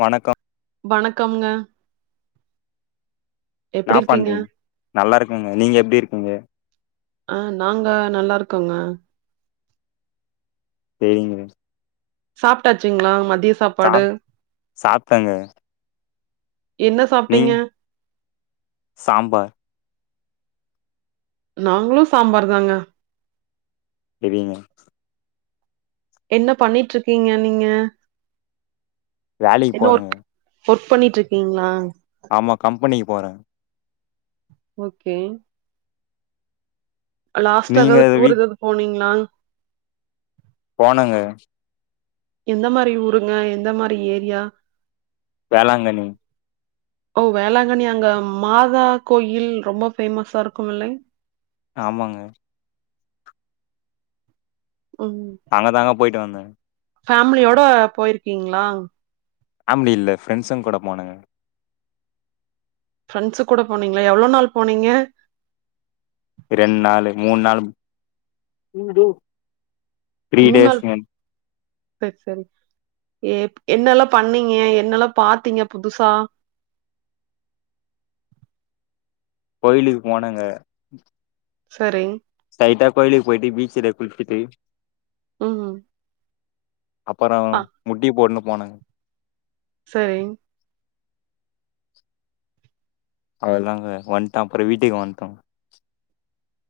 வணக்க வணக்கம்ங்க ன்னா எப்டி இருக்கீங்க? பண்றீங் நல்லாருக்கங்க நீங்க எப்டி இருக்கீங்க ஆ நாங்க நல்லாருக்கோங்க செரிங்க சாப்ட்டாச்சுங்ளா மத் சாப் சாப்ட்டங்க என்ன சாப்ட்டிங்க நீங்க சாம்பார் நாங்ளு சாம்பார் தாங்க செரிங்க என்ன பண்ணிட்ருக்கீங்க நீங்க வேலைக் என்ன போறங்க ஒர்க் ஒர்க் பண்ணிட்ருக்கீங்ளா ஆமா கம்பெனிகு போறே ஓகே லாஸ்ட்டா நீங்க எதாவது வீ டூர் எதாது போனீங்ளா போனங்க எந்த மாரி ஊருங்க எந்த மாரி ஏரியா வேளாங்கணி ஓ வேளாங்கண்ணி அங்க மாதா கோயில் ரொம்ப ஃபேமஸாருக்குமில்லைங் ஆமாங்க ம். அங்க தாங்க போய்ட்டு வந்தே ஃபேமிலியோட போயிருக்கீங்ளாங் பேம்லி இல்ல ஃப்ரெண்ட்ஸுங் கூட போனங்க ஃப்ரெண்ட்ஸு கூட போனீங்ளா எவ்ளோ நாள் போனீங்க ரெண் நாளு மூன் நாளு த்ரீ டேஸ்ங்க சர் சரி ஏப் என்னல்லா பண்ணீங்க என்னெல்லா பாத்தீங்க புதுசா கோயிலுக்கு போனங்க சரி ஸ்டைட்டா கோயிலுக்கு போயிட்டு பீச்சுல குளிச்சிட்டு ம் ம் அப்பற முட்டி போட்னு போனங்க சரிங் அவள்தாங்க வன்ட்டே அப்புற வீட்டுக்கு வன்ட்டோ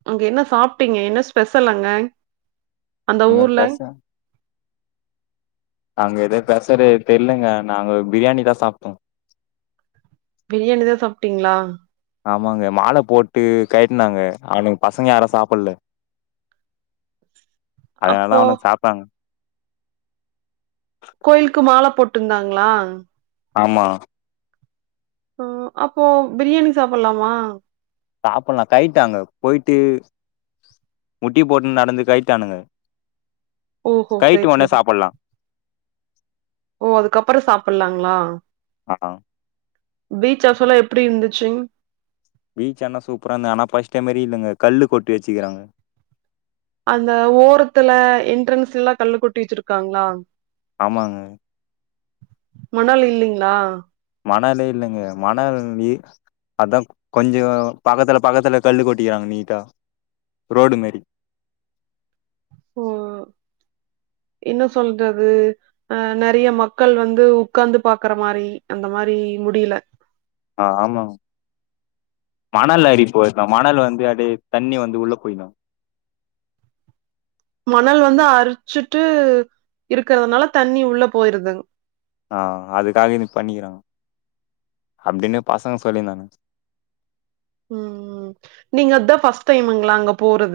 அங்க என்ன சாப்ட்டீங்க என்ன ஸ்பெஷல் அங்க அந்த எங்க ஊர்ல பச அங்க எதோ பெசலு தெர்லங்க நாங்க பிரியாணி தா சாப்ட்டோ பிரியாணி தா சாப்ட்டீங்ளா ஆமாங்க மால போட்டு கயட்னாங்க அவனுங் பசங்க யாரு சாப்பில்ல அப்போ அதனாலதா அவனுங் சாப்ட்டாங்க கோயில்கு மால போட்டுந்தாங்களா ஆமா ஆ அப்போ பிரியாணி சாப்புல்லாமா சாப்பல்லா கைட்டாங்க போயிட்டு முட்டி போட்டுன் நடந்து கயிட்டானுங்க ஓஹோ கயிட்டு செர் ஒடனே செரி சாப்பல்லா ஓ அதுக்கப்பறோ சாப்பில்லாங் உலா ஆ பீச் ஹவுஸ்லா எப்டி இர்ந்துச்சு பீச் ஆனா சூப்பராந்து ஆனா பஸ்டைம் மாரி இல்லங்க கல்லு கொட்டி வச்சுக்கிறாங்க அந்த ஓரத்துல என்ட்ரன்ஸ்ல்லா கல்ல கொட்டி வச்சிருக்காங்களா ஆமாங்க மணல் இல்லிங்ளா மணலே இல்லங்க மணல் எ அதா கொஞ்சோ பக்கத்துல பக்கத்துல கல்லு கொட்டிகாங்க நீட்டா ரோடு மேரி ஓ என்ன சொல்றது அ நெறய மக்கள் வந்து உக்காந்து பாக்குற மாரி அந்த மாரி இ முடியில ஆ ஆமாங் மணலரி போயிருக்கூ மணலு வந்து அப்டியே தண்ணி வந்து உள்ள போயினூ மணல் வந்து அரிச்சுட்டு இருக்கறதுனால தண்ணி உள்ள போயிருதுங் ஆ அதுக்காக இன்னிக் பண்ணிகிறாங் அப்டினு பசங்க சொல்லிந்தாங்க ம் ம் நீங்க இத்தா ஃபஸ்ட் டைமுங்ளா அங்க போறத்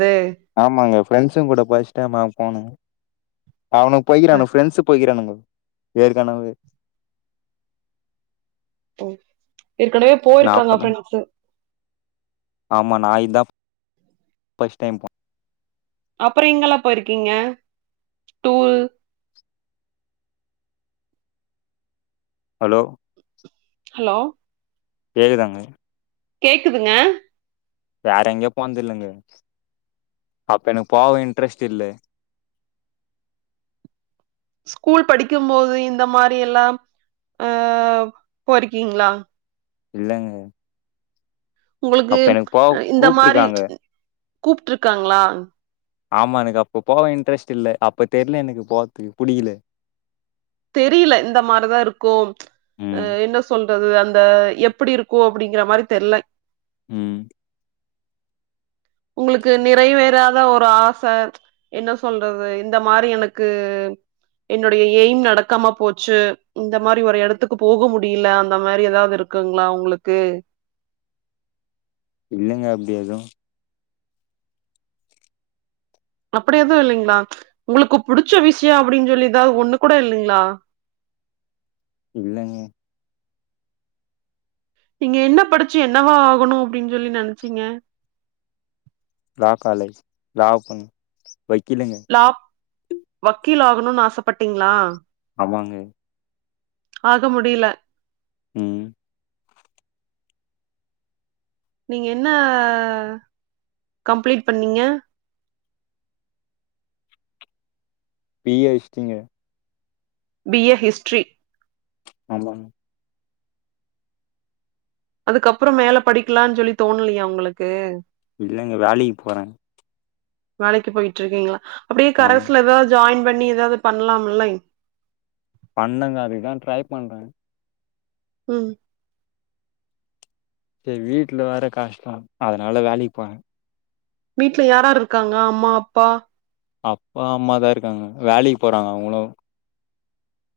ஆமாங்க ஃப்ரெண்ட்ஸுங் கூட ஃபஸ்ட் டைமா போனேங் அவனு போய்கிறானு ஃப்ரெண்ட்ஸு போய்கிறானுங்க ஏற்கனவே ம் ஏற்கனவே நா போயிருக்காங்க அப்பதா ஃப்ரெண்ட்ஸு ஆமா நா இத்தா பஸ்ட் டைம் போ அப்ற எங்கெல்லா போயிருக்கீங்க டூர் ஹலோ ஹலோ கேக்குதாங்க கேக்குதுங்க வேறெங்கயோ போன்து இல்லங்க அப்ப எனக்கு போவே இன்ட்ரெஸ்ட் இல்லே ஸ்கூல் படிக்கும் போது இந்த மாரி எல்லாம் அ போய்ரிக்கீங்களா இல்லங்க உங்களுக்கு அப்ப எனக்கு போவ இந்த மாரி கூப்ட்ருக்காங்க ப கூப்ட்ருக்காங்ளா ஆமா எனக்கு அப்ப போவ இன்ட்ரெஸ்ட் இல்ல அப்ப தெர்ல எனக்கு போற்துக்கு புடிகல தெரியில இந்த மாரிதா இருக்கும் அ ம் என்ன சொல் றது அந்த எப்படிருக்கூ அப்டிங்கிற மாரி தெர்ல ம் உங்களுக்கு நிறைவேறாத ஒரு ஆச என்ன சொல்றது இந்த மாரி எனக்கு என்னுடைய எய்ம் நடக்காம போச்சு இந்த மாரி ஒரு இடத்துக் கு போக முடியல அந்த மாரி ஏதாவது இருக்குங்ளா உங்களுக்கு இல்லங்க அப்டி எது அப்டி எதுவு இல்லிங்ளா ச் உங்களுக்கு புடிச்ச விஷய அப்படினு சொல்லி ஏதாவது ஒண்ணு கூட இல்லிங்ளா இல்லங்க நீங்க என்ன படிச்சு என்னவா ஆகணு அப்டின்னு சொல்லி நினச்சீங்க லா காலேஜ் லா‌ பண் வக்கீலுங்க கீழ் ஆகணுனு ஆசபட்டீங்ளா ஆமாங்க அது முடில ம் நீங்க என்ன கம்ப்ளீட் பண்ணீங்க பி ஏ ஹிஸ்ட்ரீங்க பிஏ ஹிஸ்ட்ரி ஆமாங்க அதுக்கப்புற மேல படிக்கலானு சொல்லி தோணலியா உங்களுக்கு இல்லங்க வேலைக்கு போறே வேலைக்கு போயிட்டு இருக்கீங்களா அப்டியே ஆமா கரஸ்ல ஏதாவது ஜாயிண் பண்ணி ஏதாவது பண்ணலாம் லைங் பண்ணங்க அதுக்குதா ட்ரை பண்றே ம் சே வீட்ல வேற கஷ்ட அதனால வேலைக்கு போறே வீட்ல யாராரு இருக்காங்க அம்மா அப்பா அப்பா அம்மாதா இருக்காங்க வேலைக்கு போறாங்க அவுங்களு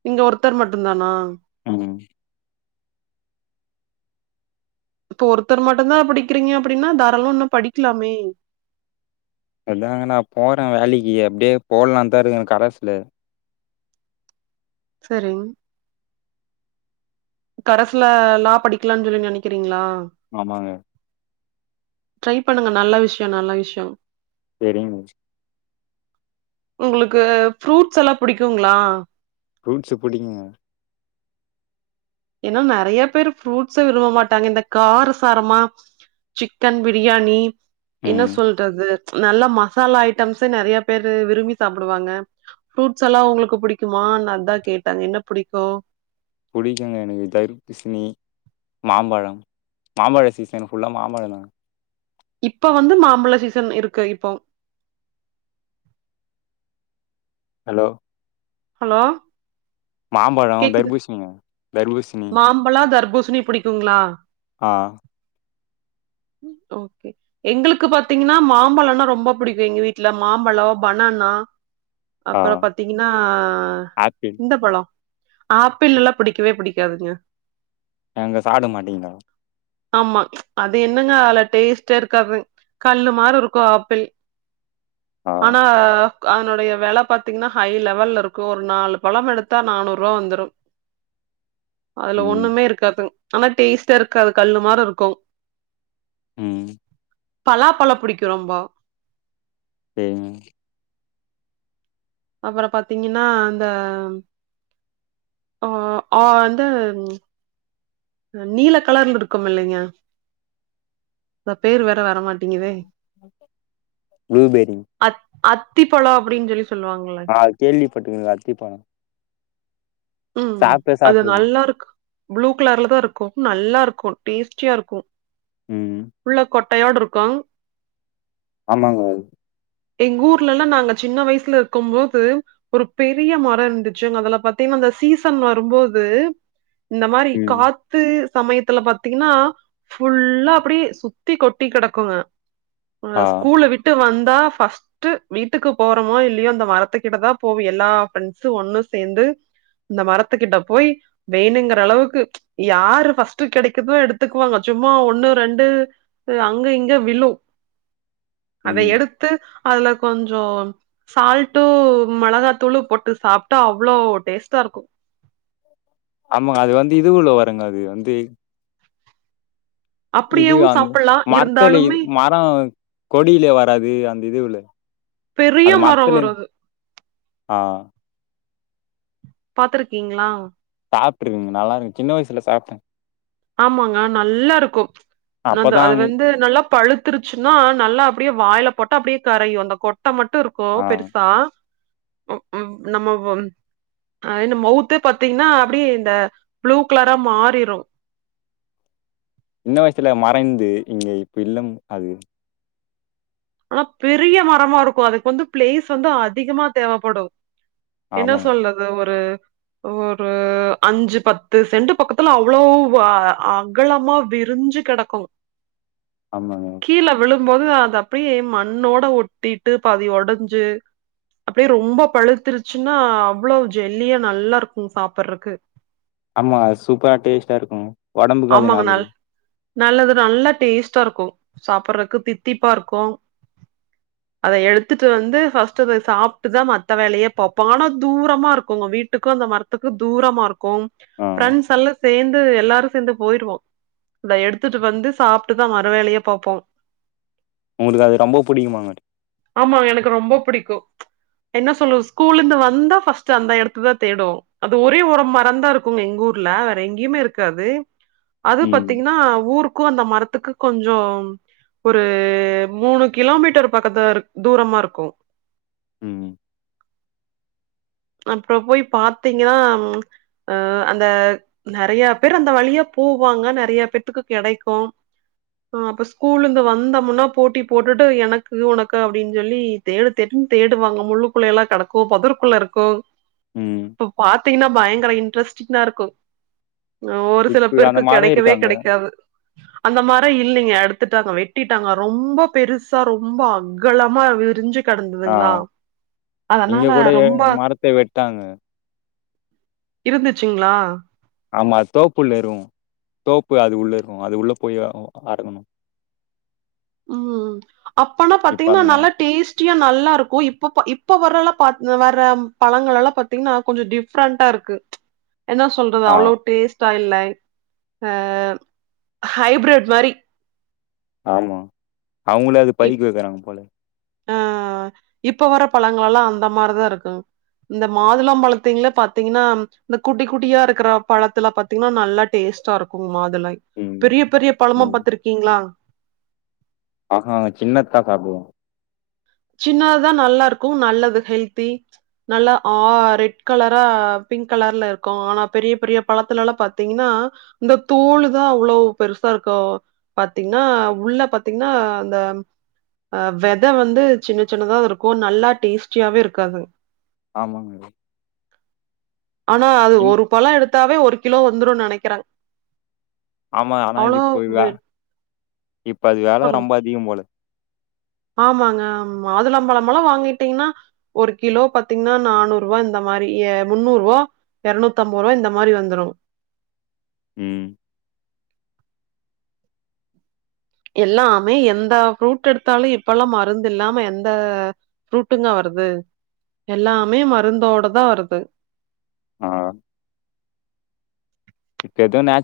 நீங்க ஒருத்தர் மட்டுந்தானா ஆமாங் இப்ப ஒருத்தரு மட்டுந்தா படிக்கிறீங்க அப்டினா தாராளம் இன்னு படிக்லாமே அதாங்க நா போறே வேலைக்கி அப்டியே போடலா தா இருக்கே கரஸ்ல சரிங் கரசுல லா படிக்லானு சொல்லி நினக்கிறீங்ளா ஆமாங்க ட்ரை பண்ணுங்க நல்ல விஷய நல்ல விஷய சேரிங் உங்களுக்கு ஃப்ரூட்ஸ் எல்லா புடிக்குங்ளா ஃப்ரூட்ஸு புடிங்குங்க ஏனா நெறய பேரு ஃபுரூட்சு விரும்ப மாட்டாங்க இந்த கார சாரமா சிக்கன் பிரியாணி என்ன ம் சொல்றது நல்லா மசாலா ஐட்டம்சு நெறய பேரு விரும்பி சாப்டுவாங்க ஃபுரூட்ஸ் எல்லா உங்களுக்கு புடிக்குமானு அதா கேட்டேங் என்ன புடிக்கு புடிக்குங்க எனக்கு தர்பூசணி மாம்பழம் மாம்பழ சீசன் ஃபுல்லா மாம்பழந்தா இப்ப வந்து மாம்பழ சீசன் இருக்கு இப்போ ஹலோ ஹலோ மாம்பழோ கேக்குது தர்பூசணிங்க தர்பூசணி மாம்பழ தர்பூசணி புடிக்குங்ளா ஆ ஓகே எங்களுக்கு பாத்தீங்கனா மாம்பழனா ரொம்ப புடிக்கு எங்க வீட்ல மாம்பழ பனா னா ஆ அப்புற பாத்தீங்னா ஆப்பிள் இந்த பழ ஆப்பிள்லெல்லா புடிக்கவே புடிக்காதுங்க ஏங்க சாப்ட மாட்டீங்ளா ஆமா அது என்னங்க அதல டேஸ்டே இருக்காது கல்லு மாரி இருக்கு ஆப்பிள் ஆ ஆனா அதனுடைய வெல பாத்தீங்ன்னா ஹை லெவல்லருக்கு ஒரு நாலு பழமெடுத்தா நானூறு ரூவா வந்துரு அதுல ம் ஒண்ணுமே இருக்காதுங் ஆனா டேஸ்ட்டாருக்காது கல்லு மாரி இருக்கு ம் பலா பழோ புடிக்கியு ரொம்போ என் அப்புறோ பாத்தீங்ன்னா அந்த ஆ ஆ அந்து நீல கலர்ல இருக்குமில்லைங்க அ பேரு வேற வர மாட்டேங்குதே ப்ளூப்பெரி அத் அத்திப்பழோ அப்டின்னு சொல்லி சொ ஆ கேள்விப்பட்ருங்கேங்க அத்திப்பழோ ம் அது நல்லாருக்கு ப்ளூ கலர்ல தா இருக்கு நல்லாருக்கு க்கோ டேஸ்டியாருக்கு ம் கையோடு இருக்கு ஆமாங்க எங்க ஊர்லல்லா நாங்க சின்ன வயசுல இருக்கும் போது ஒரு பெரிய மரோ இருந்துச்சு அதல பாத்தீங்ன்னா அந்த சீசன் வரும்போது இந்த மாரி ம் காத்து சமயத்துல பாத்தீங்கன்னா ஃபுல்லா அப்புடியே சுத்தி கொட்டி கெடக்குங்க ல்ல ஆ ஸ்கூல்ல விட்டு வந் தா ஃபஸ்ட்டு வீட்டுக்கு போறோமோ இல்லையோ அந்த மரத்துக்கிட்ட தா போவு எல்லா ஃபிரெண்ட்ஸு ஒன்னு சேந்து து இந்த மரத்துக்கிட்ட போய் வேணுங்கற அளவுக்கு யாரு ஃபர்ஸ்ட் கெடைக்கிதோ எடுத்துக்குவாங்க சும்மா சும்மா ஒண்ணு ரெண்டு அங்க இங்க விழு அத ம் எடுத்து அதுல கொஞ்சோ சால்ட்டு மெளகாத்தூள் போட்டு சாப்ட்டா அவ்ளோ டேஸ்ட் த இருக்கோ ஆமாங்க அது வந்து இதுவுல வருங்க அது வந்து இது அப்டியேவு அந்த சாப்பல்லா மரத்தல இ இருந்தாலுமே மரோ கொடியில வராது அந்த இதுவுல்ல பெரிய மரோ வரு அது ஆ பாத்துருக்கீங்ளா சாப்ட்டுருக்கங்க நல்லாருக்கு சின்ன வயசுல சாப்ட்டே ஆமாங்க நல்லாருக்கு அ அப்பதா அது வந்து நல்லா பழுத்துருச்சுன்னா நல்லா அப்டியே வாயில போட்ட அப்டியே கறையு அந்த கொட் ட மட்டு இருக்கு ஆ பெருசா ம் ம் நம்ம அ இந்த மௌவுத்தே பாத்தீங்ன்னா அப்டியே இந்த ப்ளூ கலரா மாறிரு சின்ன வயசுல மறைந்து இங்க இப்ப இல்லம் அது ஆனா பெரிய மரமாருக்கு அதுக்கு வந்து பிளேஸு வந்து அதிகமா தேவப்படு என்ன ஆமா சொல்றது ஒரு ஒரு அஞ்சு பத்து செண்டு பக்கத்துல அவ்ளோவு அ அகலமா வி விரிஞ்சு கெடக்கு ஆமாங்க இருக்கும் போது அத அப்டியே மண்ணோட ஒட்டிட்டு பாதி ஒடைஞ்சு அப்டியே ரொம்ப பழுத்துருச்சுன்னா அவ்ளோ ஜெல்லியா நல்லாருக்கு சாப்பறக்கு ஆமா சூப்பரா டேஸ்ட்டாருக்கு ஒடம்புகு அது ஆமாங்க நல்லது நல் நல்லது தா நல்லா டேஸ்டா இருக்கூ சாப்பறக்கு தித்திப்பா இருக்கூ அத எடுத்துட்டு வந்து ஃபர்ஸ்ட் அத சாப்ட்டுதான் மத்த வேலையே பாப்போம் ஆனா தூரமா இருக்குங்க வீட்டுக்கூ த மரத்துக்கு தூரமாருக்கும் ஆ ஃப்ரண்ட்ஸ் எல்லா சேந்து எல்லாரு சேந்து போயிருவோ இட எடுத்துட்டு வந்து சாப்ட்டுதா மறு வேலையே பாப்போ உங்களுக்கு அது ரொம்ப புடிக்குமாங்கட் ஆமா எனக்கு ரொம்ப புடிக்கூ என்ன சொல்றது ஸ்கூல்ல இருந்து வந்தா ஃபஸ்ட் அந்த ஏடத்த தா தேடு அது ஒரே ஒரு மரந்தா இருக்குங்க எங்கூர் ஊர்ல வேற எங்கையுமே இருக்காது அது ம். பத்தீங்ன்னா ஊருக்கூ அந்த மரத்துக்கு கொஞ்சம் ஒரு மூணு கிலோமீட்டர் பக்கத்து தூரமா இருக்கூ ம் அப்புறம் போய் பாத்தீங்கன்னா ம் அ அந்த நறையா பேர் அந்த வழியா பூவாங்க நறைய பேத்துக்கு கெடைக்கூ ஆ அப்ப ஸ்கூல்ல இருந்து வந்தோமுன்னா போட்டி போட்டுட்டு எனக்கு ஒனக்கு அப்டின் ஜொல்லி தேடு தேட்டு ம் தேடுவாங்க முள்ளுக்குள்ள எல்லா கெடக்கூ பொதர்க்குள்ள இருக் கோ ம். இப்ப பாத்தீங்கன்னா பயங்கர இன்ட்ரெஸ்ட்டிங்கா இருக்கூ ஒரு சில இப்ப அந்த பேர்க்கு மரம் கெடைக்கவே இருக்காங்க. கெடைக்காது அந்த மர இல்லைங்க அடுத்து த்துட்டாங்க வெட்டிட்டாங்க ரொம்ப பெருசா ரொம்ப அகலமா விரிஞ்சி ஆ கடந்துதுங்ளா அதனால ரொம்ப பே வெட்டாங்க இருந்துச்சுங்ளா ஆமா தோப்பு உள்ள இருகூ தோப்பு அது உள்ள இருகூ அது உள்ள போய் அரகணு ம் அப்பனா இப்ப பாத்தீங்கன்னா அந்த மா நல்லா டேஸ்ட் குட்டியா நல்லா இருக்கூ இப்போ பா இப்ப வரலா பா வர பழங்களல்லா பாத்தீங்ன்னா கொஞ்ச டிஃப்ரெண்டா இருக் க்கு என்ன சொல்றது ஆ அவ்ளோ டேஸ்ட் டா இல்லை அ ஹைபிரட் மாரி ஆமா அவுங்களே அது பைய்க இப் வைக்கறாங்க போல அ இப்ப வர பழங்களல்லா அந்த மாரிதா இருக்குங் இந்த மாதுளம் பழத்திங்ளே பாத்தீங்கன்னா இந்த குட்டி குட்டியா இருக்கிற பழத்துல பாத்தீங்ன்னா நல்லா டேஸ்ட் டாருக்கும் மாதுளை ம். பெரிய பெரிய பழமா ம். பாத்துருக்கீங்ளா ஆஹா சின்னத்தா சாப்டுவோ சின்னதுதா நல்லா இருக்கூ நல்லது ஹெல்தி நல்லா ஆ ரெட் கலரா பிங்க் கலர்ல இருக்கூ ஆனா பெரிய பெரிய பழத்துலல்லாம் பாத்தீங்கன்னா இந்த தோலு தா அவ்ளோவு பெருசா ருக்கூ பாத்தீங்ன்னா உள்ள பாத்தீங்ன்னா அந்த வெத வந்து சின்ன சின்னதா இருக்கூ நல்லா டேஸ்டியாவே இருக்காது ஆமாங்க ஆனா அது சின் ஒரு பழ எடுத்தாவே ஒரு கிலோ வந்துருன் நெனக்கிறன் ஆமா ஆனா இதுப்ப வ இப்ப அது வெல சொல்லுங்க ரொம்ப அதிகம் போல ஆமாங்க ஆமா மாதுளம் பழமலா வாங்கிட்டீங்கன்னா ஒரு கிலோ பாத்தீங்ன்னா நானூறு ரூவா இந்த மாரி மாரி எ முந்நூருவா எரநூத்தம்பது ரூவா இந்த மாரி வந்துரு ம் எல்லாமே எந்தா ஃப்ரூட் எடுத்தாலு இப்பல்லா மருந்து இல்லாம எந்த ஃப்ரூட்டுங்க வரும் வருது எல்லாமே மருந்தோட தா வருது ஆ [unintelligible]